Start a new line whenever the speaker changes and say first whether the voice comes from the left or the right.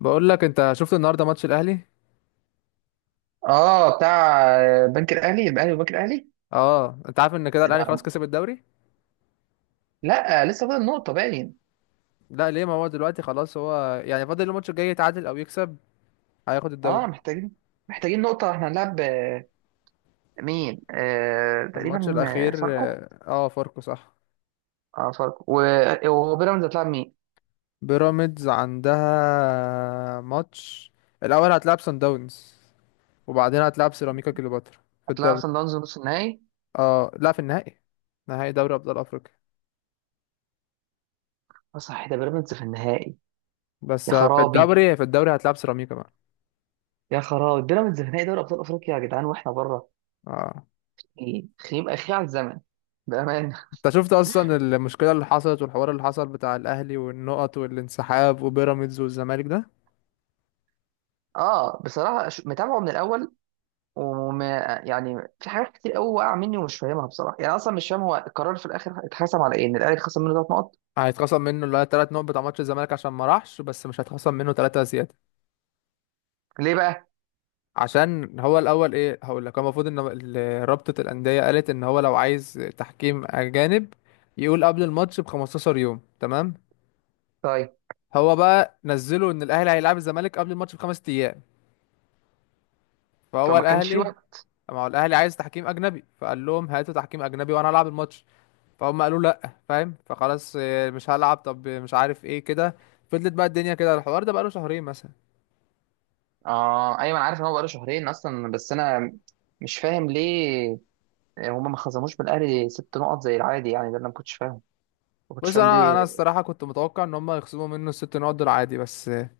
left: بقول لك انت شفت النهارده ماتش الاهلي.
right: اه، بتاع بنك الاهلي والبنك الاهلي.
left: اه، انت عارف ان كده الاهلي خلاص
right: ده-
left: كسب الدوري.
right: لا، لسه فاضل نقطه باين.
left: لا ليه، ما هو دلوقتي خلاص، هو يعني فاضل الماتش الجاي، يتعادل او يكسب هياخد الدوري.
right: اه، محتاجين نقطه. احنا هنلعب مين؟
left: الماتش
right: تقريبا
left: الاخير.
right: فاركو.
left: اه فاركو صح.
right: اه، فاركو. وبيراميدز هتلعب مين؟
left: بيراميدز عندها ماتش، الاول هتلعب سان داونز وبعدين هتلعب سيراميكا كليوباترا في
right: هتلعب
left: الدوري.
right: سان داونز نص النهائي؟
left: اه لا، في النهائي، نهائي دوري ابطال افريقيا.
right: اه، صح، ده بيراميدز في النهائي. يا
left: بس في
right: خرابي،
left: الدوري، في الدوري هتلعب سيراميكا بقى.
right: يا خرابي، بيراميدز في نهائي دوري ابطال افريقيا يا جدعان واحنا بره!
left: اه،
right: ايه خيم اخي على الزمن، بأمانة.
left: انت شفت اصلا المشكله اللي حصلت والحوار اللي حصل بتاع الاهلي والنقط والانسحاب وبيراميدز والزمالك ده.
right: اه، بصراحة، متابعه من الأول وما. يعني في حاجات كتير قوي واقعه مني ومش فاهمها بصراحه. يعني اصلا مش فاهم هو القرار في الاخر اتحسم على ايه، ان الاهلي خسر منه 3 نقط.
left: هيتخصم منه اللي هي تلات نقط بتاع ماتش الزمالك عشان ما راحش، بس مش هيتخصم منه تلاتة زياده.
right: ليه بقى؟
left: عشان هو الاول ايه، هقول لك، هو المفروض ان رابطه الانديه قالت ان هو لو عايز تحكيم اجانب يقول قبل الماتش ب 15 يوم، تمام.
right: طيب،
left: هو بقى نزله ان الاهلي هيلعب الزمالك قبل الماتش بخمس ايام، فهو
right: فما كانش في
left: الاهلي،
right: وقت.
left: ما هو الاهلي عايز تحكيم اجنبي، فقال لهم هاتوا تحكيم اجنبي وانا العب الماتش. فهم قالوا لا فاهم، فخلاص مش هلعب، طب مش عارف ايه كده. فضلت بقى الدنيا كده، الحوار ده بقاله شهرين مثلا.
right: اه، ايوه، انا عارف ان هو بقاله شهرين اصلا، بس انا مش فاهم ليه هما ما خصموش من الاهلي 6 نقط زي العادي. يعني ده اللي انا ما كنتش فاهم، ما كنتش
left: بص
right: فاهم
left: انا
right: ليه.
left: الصراحه كنت متوقع ان هم يخصموا منه الست نقط دول عادي، بس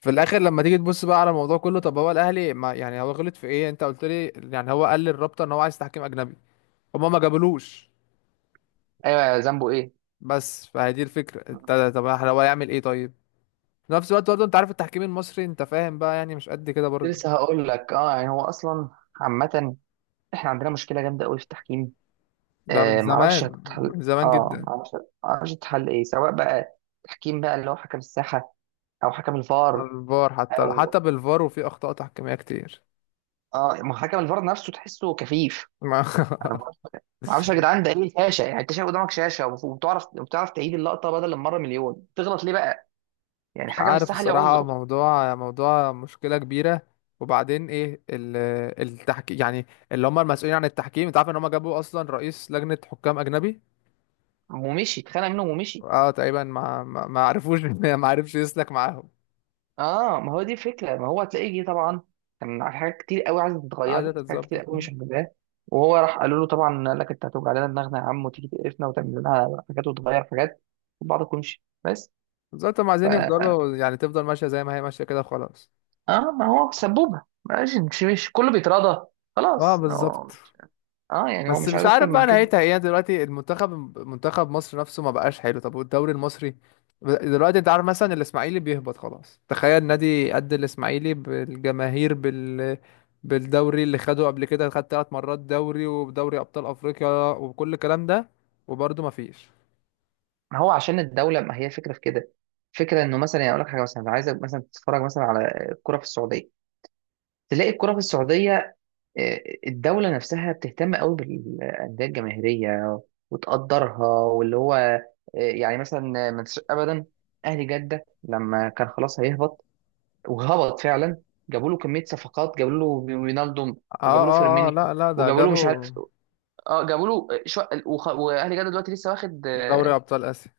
left: في الاخر لما تيجي تبص بقى على الموضوع كله، طب هو الاهلي ما يعني، هو غلط في ايه؟ انت قلت لي يعني هو قال للرابطه ان هو عايز تحكيم اجنبي، هم ما جابلوش.
right: ايوه، ذنبه ايه؟
left: بس فهي دي الفكره، انت طب هو يعمل ايه طيب؟ في نفس الوقت برضه انت عارف التحكيم المصري، انت فاهم بقى يعني مش قد كده
right: كنت
left: برضه.
right: لسه هقول لك، اه، يعني هو اصلا عامه، احنا عندنا مشكله جامده قوي في التحكيم.
left: ده من زمان،
right: معرفش هتتحل.
left: من زمان
right: اه
left: جدا.
right: معرفش معرفش هتتحل ايه، سواء بقى تحكيم بقى اللي هو حكم الساحة او حكم الفار.
left: على الفار، حتى حتى
right: او،
left: بالفار وفي اخطاء تحكيميه كتير.
right: اه، ما هو حكم الفار نفسه تحسه كفيف.
left: ما-
right: انا ما معرفش يا جدعان ده ايه الشاشة. يعني انت شايف قدامك شاشة وبتعرف تعيد اللقطة، بدل المرة مليون تغلط ليه بقى؟ يعني
left: مش
right: حكم
left: عارف
right: الساحة ليه
left: الصراحه،
right: عذره.
left: موضوع موضوع مشكله كبيره. وبعدين ايه التحكيم يعني، اللي هم المسؤولين عن التحكيم، انت عارف ان هم جابوا اصلا رئيس لجنه حكام اجنبي.
right: ومشي اتخانق منهم ومشي.
left: اه تقريبا ما عرفوش، ما عرفش يسلك معاهم.
right: اه، ما هو دي فكرة. ما هو هتلاقيه جه طبعا كان على حاجات كتير قوي عايزة
left: عايزه
right: تتغير، حاجات كتير
left: تتظبط.
right: قوي مش عاجباه. وهو راح قالوا له طبعا، قال لك انت هتوجع لنا دماغنا يا عم وتيجي تقرفنا وتعمل لنا حاجات وتغير حاجات وبعض كلش بس.
left: بالظبط، هم
right: ف
left: عايزين يفضلوا يعني تفضل ماشيه زي ما هي ماشيه كده خلاص.
right: اه، ما هو سبوبة ماشي، مش كله بيتراضى.
left: اه
right: خلاص،
left: بالظبط.
right: اه. يعني هو
left: بس
right: مش
left: مش
right: عايز اكتر
left: عارف بقى
right: من كده.
left: نهايتها ايه، يعني دلوقتي المنتخب، منتخب مصر نفسه ما بقاش حلو. طب والدوري المصري دلوقتي، انت عارف مثلا الاسماعيلي بيهبط خلاص، تخيل نادي قد الاسماعيلي بالجماهير بال، بالدوري اللي خده قبل كده، خد ثلاث مرات دوري ودوري ابطال افريقيا وكل الكلام ده، وبرضه ما فيش.
right: ما هو عشان الدولة، ما هي الفكرة في كده. فكرة انه مثلا، يعني اقول لك حاجة، مثلا عايزك مثلا تتفرج مثلا على الكرة في السعودية. تلاقي الكرة في السعودية، الدولة نفسها بتهتم قوي بالأندية الجماهيرية وتقدرها. واللي هو، يعني مثلا ما تنساش أبدا أهلي جدة لما كان خلاص هيهبط، وهبط فعلا، جابوا له كمية صفقات، جابوا له رينالدو،
left: اه
right: وجابوا له
left: اه اه
right: فيرمينيو،
left: لا لا، ده
right: وجابوا له مش عارف.
left: جابوا
right: اه، جابوا له وأهلي جدة دلوقتي لسه واخد،
left: دوري
right: اه،
left: ابطال اسيا.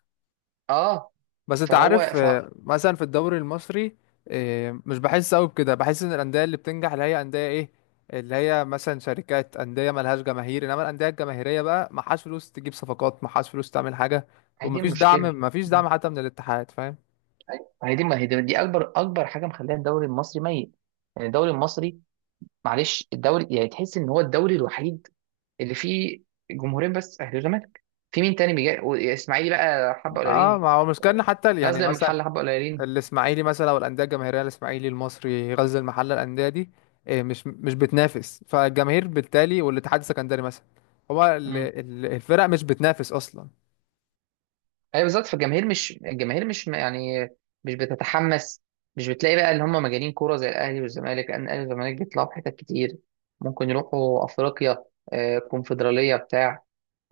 right: آه،
left: بس انت
right: فهو
left: عارف
right: ف...
left: مثلا في الدوري المصري، مش بحس قوي بكده، بحس ان الانديه اللي بتنجح اللي هي انديه ايه، اللي هي مثلا شركات، انديه ملهاش جماهير، انما الانديه الجماهيريه بقى معهاش فلوس تجيب صفقات، معهاش فلوس تعمل حاجه.
right: هي دي
left: ومفيش دعم،
right: المشكلة.
left: مفيش دعم حتى من الاتحاد، فاهم.
right: هي دي، ما هي دي أكبر أكبر حاجة مخليها الدوري المصري ميت. يعني الدوري المصري، معلش، الدوري، يعني تحس ان هو الدوري الوحيد اللي فيه جمهورين بس، اهلي وزمالك. في مين تاني بيجي؟ واسماعيلي بقى حبه قليلين.
left: اه، ما هو المشكله ان حتى يعني
right: غزل لما
left: مثلا
right: الحل حبه قليلين.
left: الاسماعيلي مثلا او الانديه الجماهيريه، الاسماعيلي، المصري، غزل المحله، الانديه دي مش مش بتنافس فالجماهير، بالتالي والاتحاد السكندري مثلا، هو
right: امم،
left: الفرق مش بتنافس اصلا.
right: ايوه، بالظبط. فالجماهير مش، الجماهير مش يعني، مش بتتحمس. مش بتلاقي بقى اللي هم مجانين كوره زي الاهلي والزمالك، لان الاهلي والزمالك بيطلعوا في حتت كتير. ممكن يروحوا افريقيا، كونفدراليه بتاع،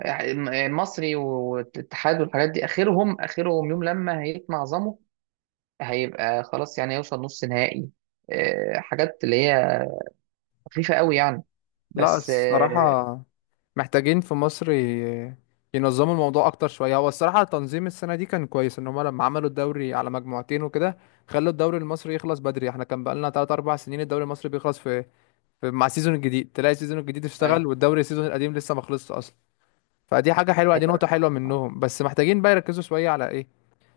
right: مصري والاتحاد والحاجات دي. اخرهم، اخرهم يوم لما هيتمعظموا، هيبقى خلاص، يعني هيوصل نص نهائي، حاجات اللي هي خفيفة قوي يعني.
left: لا
right: بس،
left: الصراحة محتاجين في مصر ينظموا الموضوع أكتر شوية. هو الصراحة تنظيم السنة دي كان كويس، إن هما لما عملوا الدوري على مجموعتين وكده، خلوا الدوري المصري يخلص بدري. احنا كان بقالنا تلات أربع سنين الدوري المصري بيخلص في, في مع السيزون الجديد، تلاقي السيزون الجديد اشتغل
right: أيوة،
left: والدوري السيزون القديم لسه ما خلصش أصلا. فدي حاجة حلوة، دي
right: أيوة،
left: نقطة حلوة
right: آه. آه.
left: منهم. بس محتاجين بقى يركزوا شوية على إيه،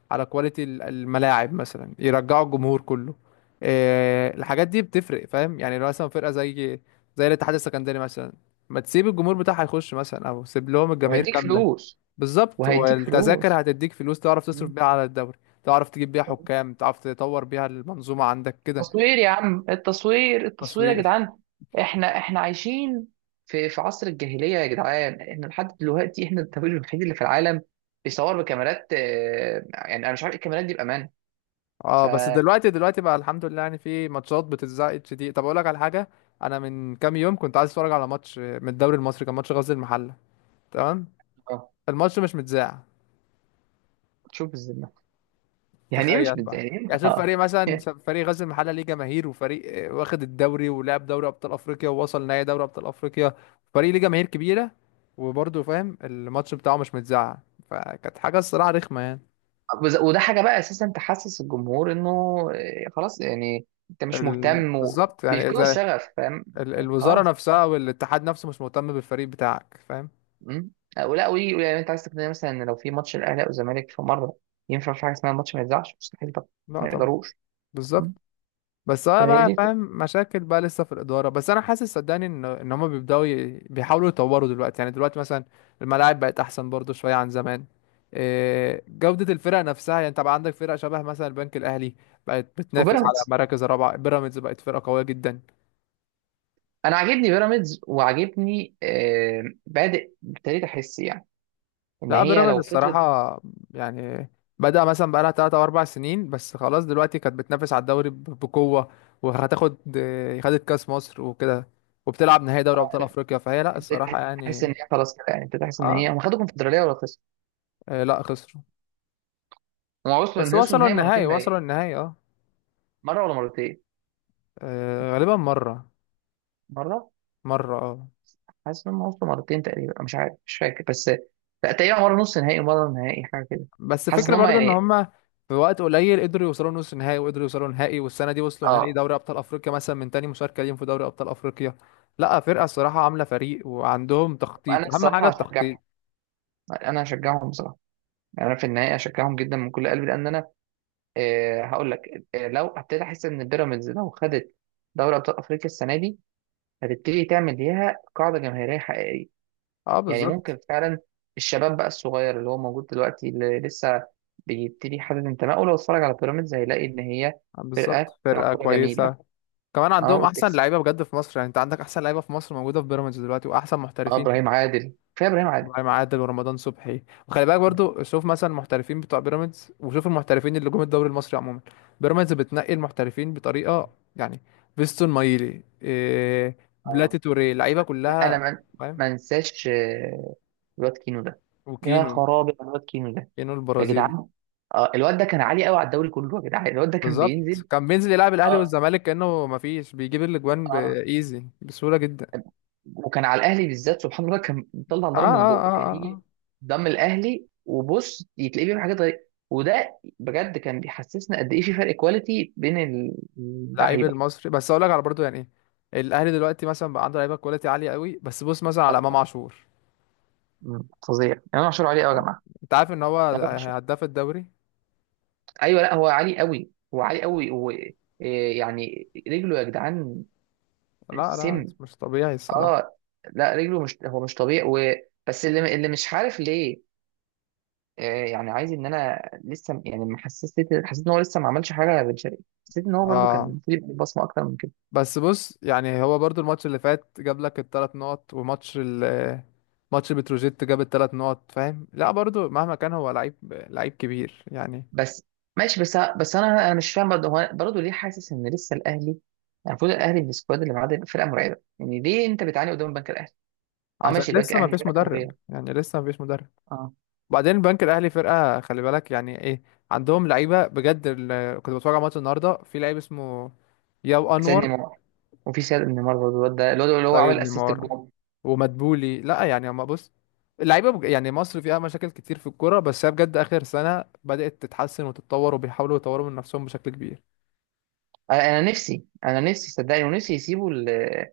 left: على كواليتي الملاعب مثلا، يرجعوا الجمهور كله. إيه، الحاجات دي بتفرق، فاهم يعني؟ لو مثلا فرقة زي زي الاتحاد السكندري مثلا، ما تسيب الجمهور بتاعها يخش مثلا، او سيب لهم الجماهير
right: وهيديك
left: كاملة.
right: فلوس.
left: بالظبط،
right: وهيديك
left: والتذاكر
right: فلوس.
left: هتديك فلوس تعرف تصرف
right: مم.
left: بيها على الدوري، تعرف تجيب بيها حكام، تعرف تطور بيها المنظومة عندك كده.
right: التصوير يا عم، التصوير، التصوير يا
left: تصوير.
right: جدعان. احنا عايشين في عصر الجاهلية يا جدعان. احنا لحد دلوقتي احنا الدولة الوحيد اللي في العالم بيصور بكاميرات، يعني انا مش عارف الكاميرات دي بأمان.
left: اه
right: ف
left: بس دلوقتي، دلوقتي بقى الحمد لله يعني في ماتشات بتتذاع HD. طب اقول لك على حاجة، انا من كام يوم كنت عايز اتفرج على ماتش من الدوري المصري، كان ماتش غزل المحلة، تمام،
right: آه،
left: الماتش مش متذاع.
right: تشوف الذمة. يعني ايه؟ مش
left: تخيل بقى،
right: يعني ايه؟
left: يعني شوف
right: اه.
left: فريق مثلا فريق غزل المحله ليه جماهير، وفريق واخد الدوري ولعب دوري ابطال افريقيا ووصل نهائي دوري ابطال افريقيا، فريق ليه جماهير كبيره، وبرضه فاهم الماتش بتاعه مش متذاع. فكانت حاجه الصراحه رخمه يعني.
right: وده حاجه بقى اساسا تحسس الجمهور انه، خلاص، يعني انت مش مهتم
left: بالظبط يعني،
right: وبيفقدوا
left: اذا
right: الشغف فاهم. يعني
left: الوزاره
right: خلاص.
left: نفسها والاتحاد نفسه مش مهتم بالفريق بتاعك، فاهم.
right: مم. أو لا وي، يعني انت عايز تقنعني مثلا ان لو في ماتش الاهلي او الزمالك في مره ينفع في حاجه اسمها الماتش ما يتذاعش؟ مستحيل طبعا.
left: لا
right: ما
left: طبعا.
right: يقدروش.
left: بالظبط.
right: مم.
left: بس انا
right: فهي دي
left: بقى فاهم
right: الفكرة.
left: مشاكل بقى لسه في الاداره، بس انا حاسس صدقني ان ان هم بيبداوا بيحاولوا يطوروا دلوقتي، يعني دلوقتي مثلا الملاعب بقت احسن برضو شويه عن زمان. إيه، جوده الفرق نفسها، يعني انت بقى عندك فرق شبه مثلا البنك الاهلي، بقت بتنافس على
right: وبيراميدز،
left: مراكز الرابعه، بيراميدز بقت فرقه قويه جدا.
right: انا عاجبني بيراميدز، وعاجبني، بادئ ابتديت احس، يعني ان
left: لا
right: هي
left: بيراميدز
right: لو فضلت
left: الصراحه يعني، بدا مثلا بقى لها 3 او 4 سنين بس خلاص، دلوقتي كانت بتنافس على الدوري بقوه، وهتاخد إيه، خدت كاس مصر وكده، وبتلعب نهائي دوري ابطال افريقيا، فهي لا الصراحه
right: ابتديت تحس ان
left: يعني.
right: هي خلاص كده، يعني ابتديت احس ان هي،
left: اه
right: هم خدوا كونفدراليه ولا خسروا؟
left: لا خسروا.
right: هم وصلوا،
left: بس
right: ان وصلوا
left: وصلوا
right: النهائي
left: النهائي،
right: مرتين باين.
left: وصلوا النهائي اه.
right: مره ولا مرتين؟
left: غالبا مرة.
right: مره.
left: مرة اه.
right: حاسس ان هم وصلوا مرتين تقريبا. أنا مش عارف، مش فاكر، بس لا تقريبا مره نص نهائي ومره نهائي حاجه كده.
left: بس
right: حاسس ان
left: فكرة
right: هم
left: برضو ان
right: يعني،
left: هما في وقت قليل قدروا يوصلوا نص نهائي، وقدروا يوصلوا نهائي، والسنة دي وصلوا نهائي
right: اه.
left: دوري ابطال افريقيا مثلا من تاني مشاركة ليهم في دوري ابطال افريقيا. لا فرقة الصراحة عاملة فريق، وعندهم
right: انا
left: تخطيط، اهم حاجة
right: الصراحه هشجعهم.
left: التخطيط.
right: انا هشجعهم بصراحه، يعني انا في النهائي هشجعهم جدا من كل قلبي، لان انا، هقول لك، لو ابتديت احس ان بيراميدز لو خدت دوري ابطال افريقيا السنه دي، هتبتدي تعمل ليها قاعده جماهيريه حقيقيه.
left: اه
right: يعني ممكن
left: بالظبط.
right: فعلا الشباب بقى الصغير اللي هو موجود دلوقتي اللي لسه بيبتدي يحدد انتمائه، لو اتفرج على بيراميدز هيلاقي ان هي
left: بالظبط
right: فرقه بتلعب
left: فرقة
right: كوره جميله.
left: كويسة. كمان
right: اه،
left: عندهم احسن
right: وبتكسب.
left: لعيبة بجد في مصر، يعني انت عندك احسن لعيبة في مصر موجودة في بيراميدز دلوقتي، واحسن
right: اه،
left: محترفين.
right: ابراهيم عادل، كفايه ابراهيم عادل.
left: ابراهيم عادل ورمضان صبحي. وخلي بالك برضو شوف مثلا المحترفين بتوع بيراميدز، وشوف المحترفين اللي جم الدوري المصري عموما. بيراميدز بتنقي المحترفين بطريقه، يعني فيستون مايلي، إيه،
right: اه،
left: بلاتي توريه، لعيبه كلها
right: انا ما
left: فاهم.
right: ما انساش الواد كينو ده. يا
left: وكينو،
right: خرابي على الواد كينو ده
left: كينو
right: يا
left: البرازيلي.
right: جدعان. اه، الواد ده كان عالي قوي على الدوري كله يا جدعان، الواد ده كان بينزل.
left: بالظبط، كان بينزل يلعب الاهلي
right: اه،
left: والزمالك كانه ما فيش، بيجيب الاجوان
right: اه،
left: بايزي بسهوله جدا.
right: وكان على الاهلي بالذات سبحان الله كان بيطلع
left: اه
right: نار من
left: اه
right: بقه. كان
left: اه اه آه.
right: يجي قدام الاهلي وبص يتلاقيه بيعمل حاجات غريبه. وده بجد كان بيحسسنا قد ايه في فرق كواليتي بين
left: لعيب
right: اللعيبه.
left: المصري، بس اقول لك على برضو يعني، ايه الاهلي دلوقتي مثلا بقى عنده لعيبه كواليتي عاليه قوي، بس بص مثلا على امام
right: طبعاں.
left: عاشور.
right: فظيع امام عاشور عليه قوي يا
left: اه
right: جماعه.
left: انت عارف ان هو
right: امام عاشور،
left: هداف الدوري.
right: ايوه. لا، هو عالي قوي، هو عالي قوي، هو إيه يعني رجله يا جدعان.
left: لا لا،
right: سم.
left: مش طبيعي الصراحة.
right: اه، لا، رجله، مش هو مش طبيعي. بس اللي مش عارف ليه، يعني عايز ان انا لسه، يعني ما حسيت، حسيت ان هو لسه ما عملش حاجه يا بن شرقي. حسيت ان هو برده كان
left: اه
right: المفروض يبقى بصمه اكتر من كده.
left: بس بص، يعني هو برضو الماتش اللي فات جاب لك الثلاث نقط، وماتش ماتش بتروجيت جاب الثلاث نقط، فاهم. لا برضو مهما كان هو لعيب، لعيب كبير يعني.
right: بس ماشي. بس انا مش فاهم برضه هو، برضه ليه حاسس ان لسه الاهلي، يعني المفروض الاهلي بالسكواد اللي معاه ده يبقى فرقه مرعبه، يعني ليه انت بتعاني قدام البنك الاهلي؟ اه،
left: عشان
right: ماشي، البنك
left: لسه ما
right: الاهلي
left: فيش
right: فرقه
left: مدرب،
right: قويه.
left: يعني لسه ما فيش مدرب.
right: اه،
left: وبعدين البنك الاهلي فرقة، خلي بالك يعني، ايه، عندهم لعيبة بجد. كنت بتفرج على ماتش النهاردة، في لعيب اسمه ياو
right: سيد
left: انور،
right: نيمار. وفي سيد نيمار برضه الواد ده، الواد اللي هو
left: سيد
right: عمل اسيست
left: نيمار
right: الجون.
left: ومدبولي. لا يعني ما بص، اللعيبه يعني مصر فيها مشاكل كتير في الكوره، بس هي بجد اخر سنه بدات تتحسن وتتطور وبيحاولوا يطوروا من نفسهم بشكل كبير.
right: انا نفسي انا نفسي، صدقني، ونفسي يسيبوا ال... ال...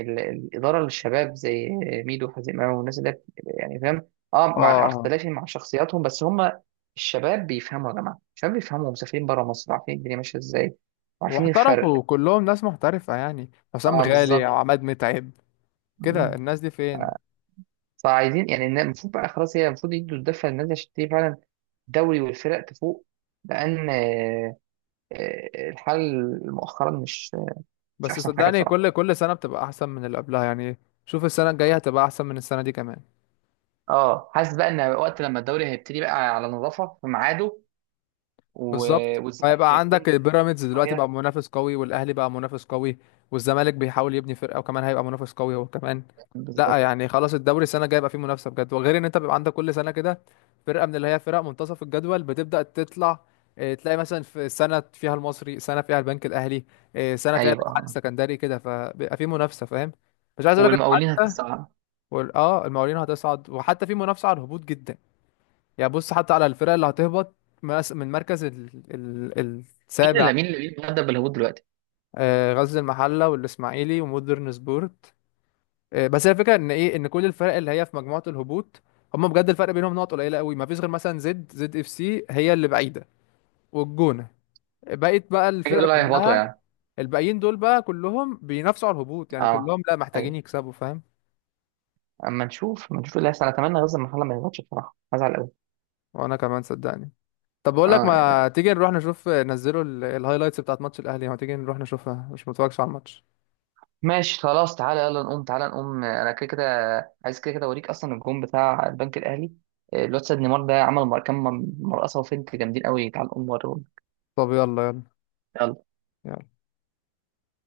right: ال... الاداره للشباب زي ميدو حزيماوي والناس اللي، يعني، فاهم. اه، مع
left: اه
right: اختلافي مع شخصياتهم، بس هم الشباب بيفهموا يا جماعه. الشباب بيفهموا، مسافرين بره مصر، عارفين الدنيا ماشيه ازاي وعارفين الفرق.
left: واحترفوا كلهم ناس محترفه يعني، حسام
right: اه،
left: غالي،
right: بالظبط.
left: عماد متعب، كده
right: مم.
left: الناس دي فين.
right: فعايزين يعني، المفروض بقى خلاص، هي المفروض يدوا الدفه للناس عشان تبتدي فعلا الدوري والفرق تفوق، لان الحال مؤخرا مش، مش
left: بس
right: احسن حاجه
left: صدقني
right: بصراحه.
left: كل كل سنه بتبقى احسن من اللي قبلها يعني، شوف السنه الجايه هتبقى احسن من السنه دي كمان.
right: اه، حاسس بقى ان وقت لما الدوري هيبتدي بقى على نظافه في ميعاده، و...
left: بالظبط،
right: والزمالك
left: هيبقى
right: هيكون
left: عندك
right: بقى
left: البيراميدز دلوقتي بقى
right: شويه.
left: منافس قوي، والاهلي بقى منافس قوي، والزمالك بيحاول يبني فرقه وكمان هيبقى منافس قوي هو كمان. لا
right: بالظبط.
left: يعني خلاص، الدوري السنه الجايه يبقى فيه منافسه بجد، وغير ان انت بيبقى عندك كل سنه كده فرقه من اللي هي فرق منتصف الجدول بتبدا تطلع. إيه، تلاقي مثلا في سنه فيها المصري، سنه فيها البنك الاهلي، إيه، سنه فيها
right: ايوه،
left: الاتحاد
right: آه.
left: السكندري كده، فبيبقى فيه منافسه فاهم. مش عايز اقول لك
right: والمقاولين
left: حتى
right: هتتصعد.
left: اه المقاولين هتصعد، وحتى في منافسه على الهبوط جدا يعني، بص حتى على الفرق اللي هتهبط من مركز ال...
right: مين
left: السابع.
right: اللي مين اللي مين اللي هدى بالهبوط دلوقتي؟
left: غزل المحله والاسماعيلي ومودرن سبورت. بس هي الفكره ان ايه، ان كل الفرق اللي هي في مجموعه الهبوط هم بجد الفرق بينهم نقط قليله قوي، ما فيش غير مثلا ZED ZED FC هي اللي بعيده والجونه، بقيت بقى
right: كده
left: الفرق
right: دول هيهبطوا
left: كلها،
right: يعني؟
left: الباقيين دول بقى كلهم بينافسوا على الهبوط يعني،
right: اه،
left: كلهم لا محتاجين
right: ايوه.
left: يكسبوا فاهم.
right: اما نشوف، اما نشوف اللي هيحصل. اتمنى غزل المحله ما يهبطش بصراحه، هزعل قوي.
left: وانا كمان صدقني. طب بقول لك
right: اه،
left: ما تيجي نروح نشوف نزلوا الهايلايتس بتاعت ماتش الاهلي، ما تيجي نروح نشوفها، مش متفرجش على الماتش.
right: ماشي، خلاص. تعالى يلا نقوم، تعالى نقوم. انا كده كده عايز كده كده اوريك اصلا الجون بتاع البنك الاهلي. الواد سيد نيمار ده عمل كام مرقصه وفنت جامدين قوي. تعالى نقوم نوريهم.
left: طب يلا يلا.
right: يلا.
left: يلا.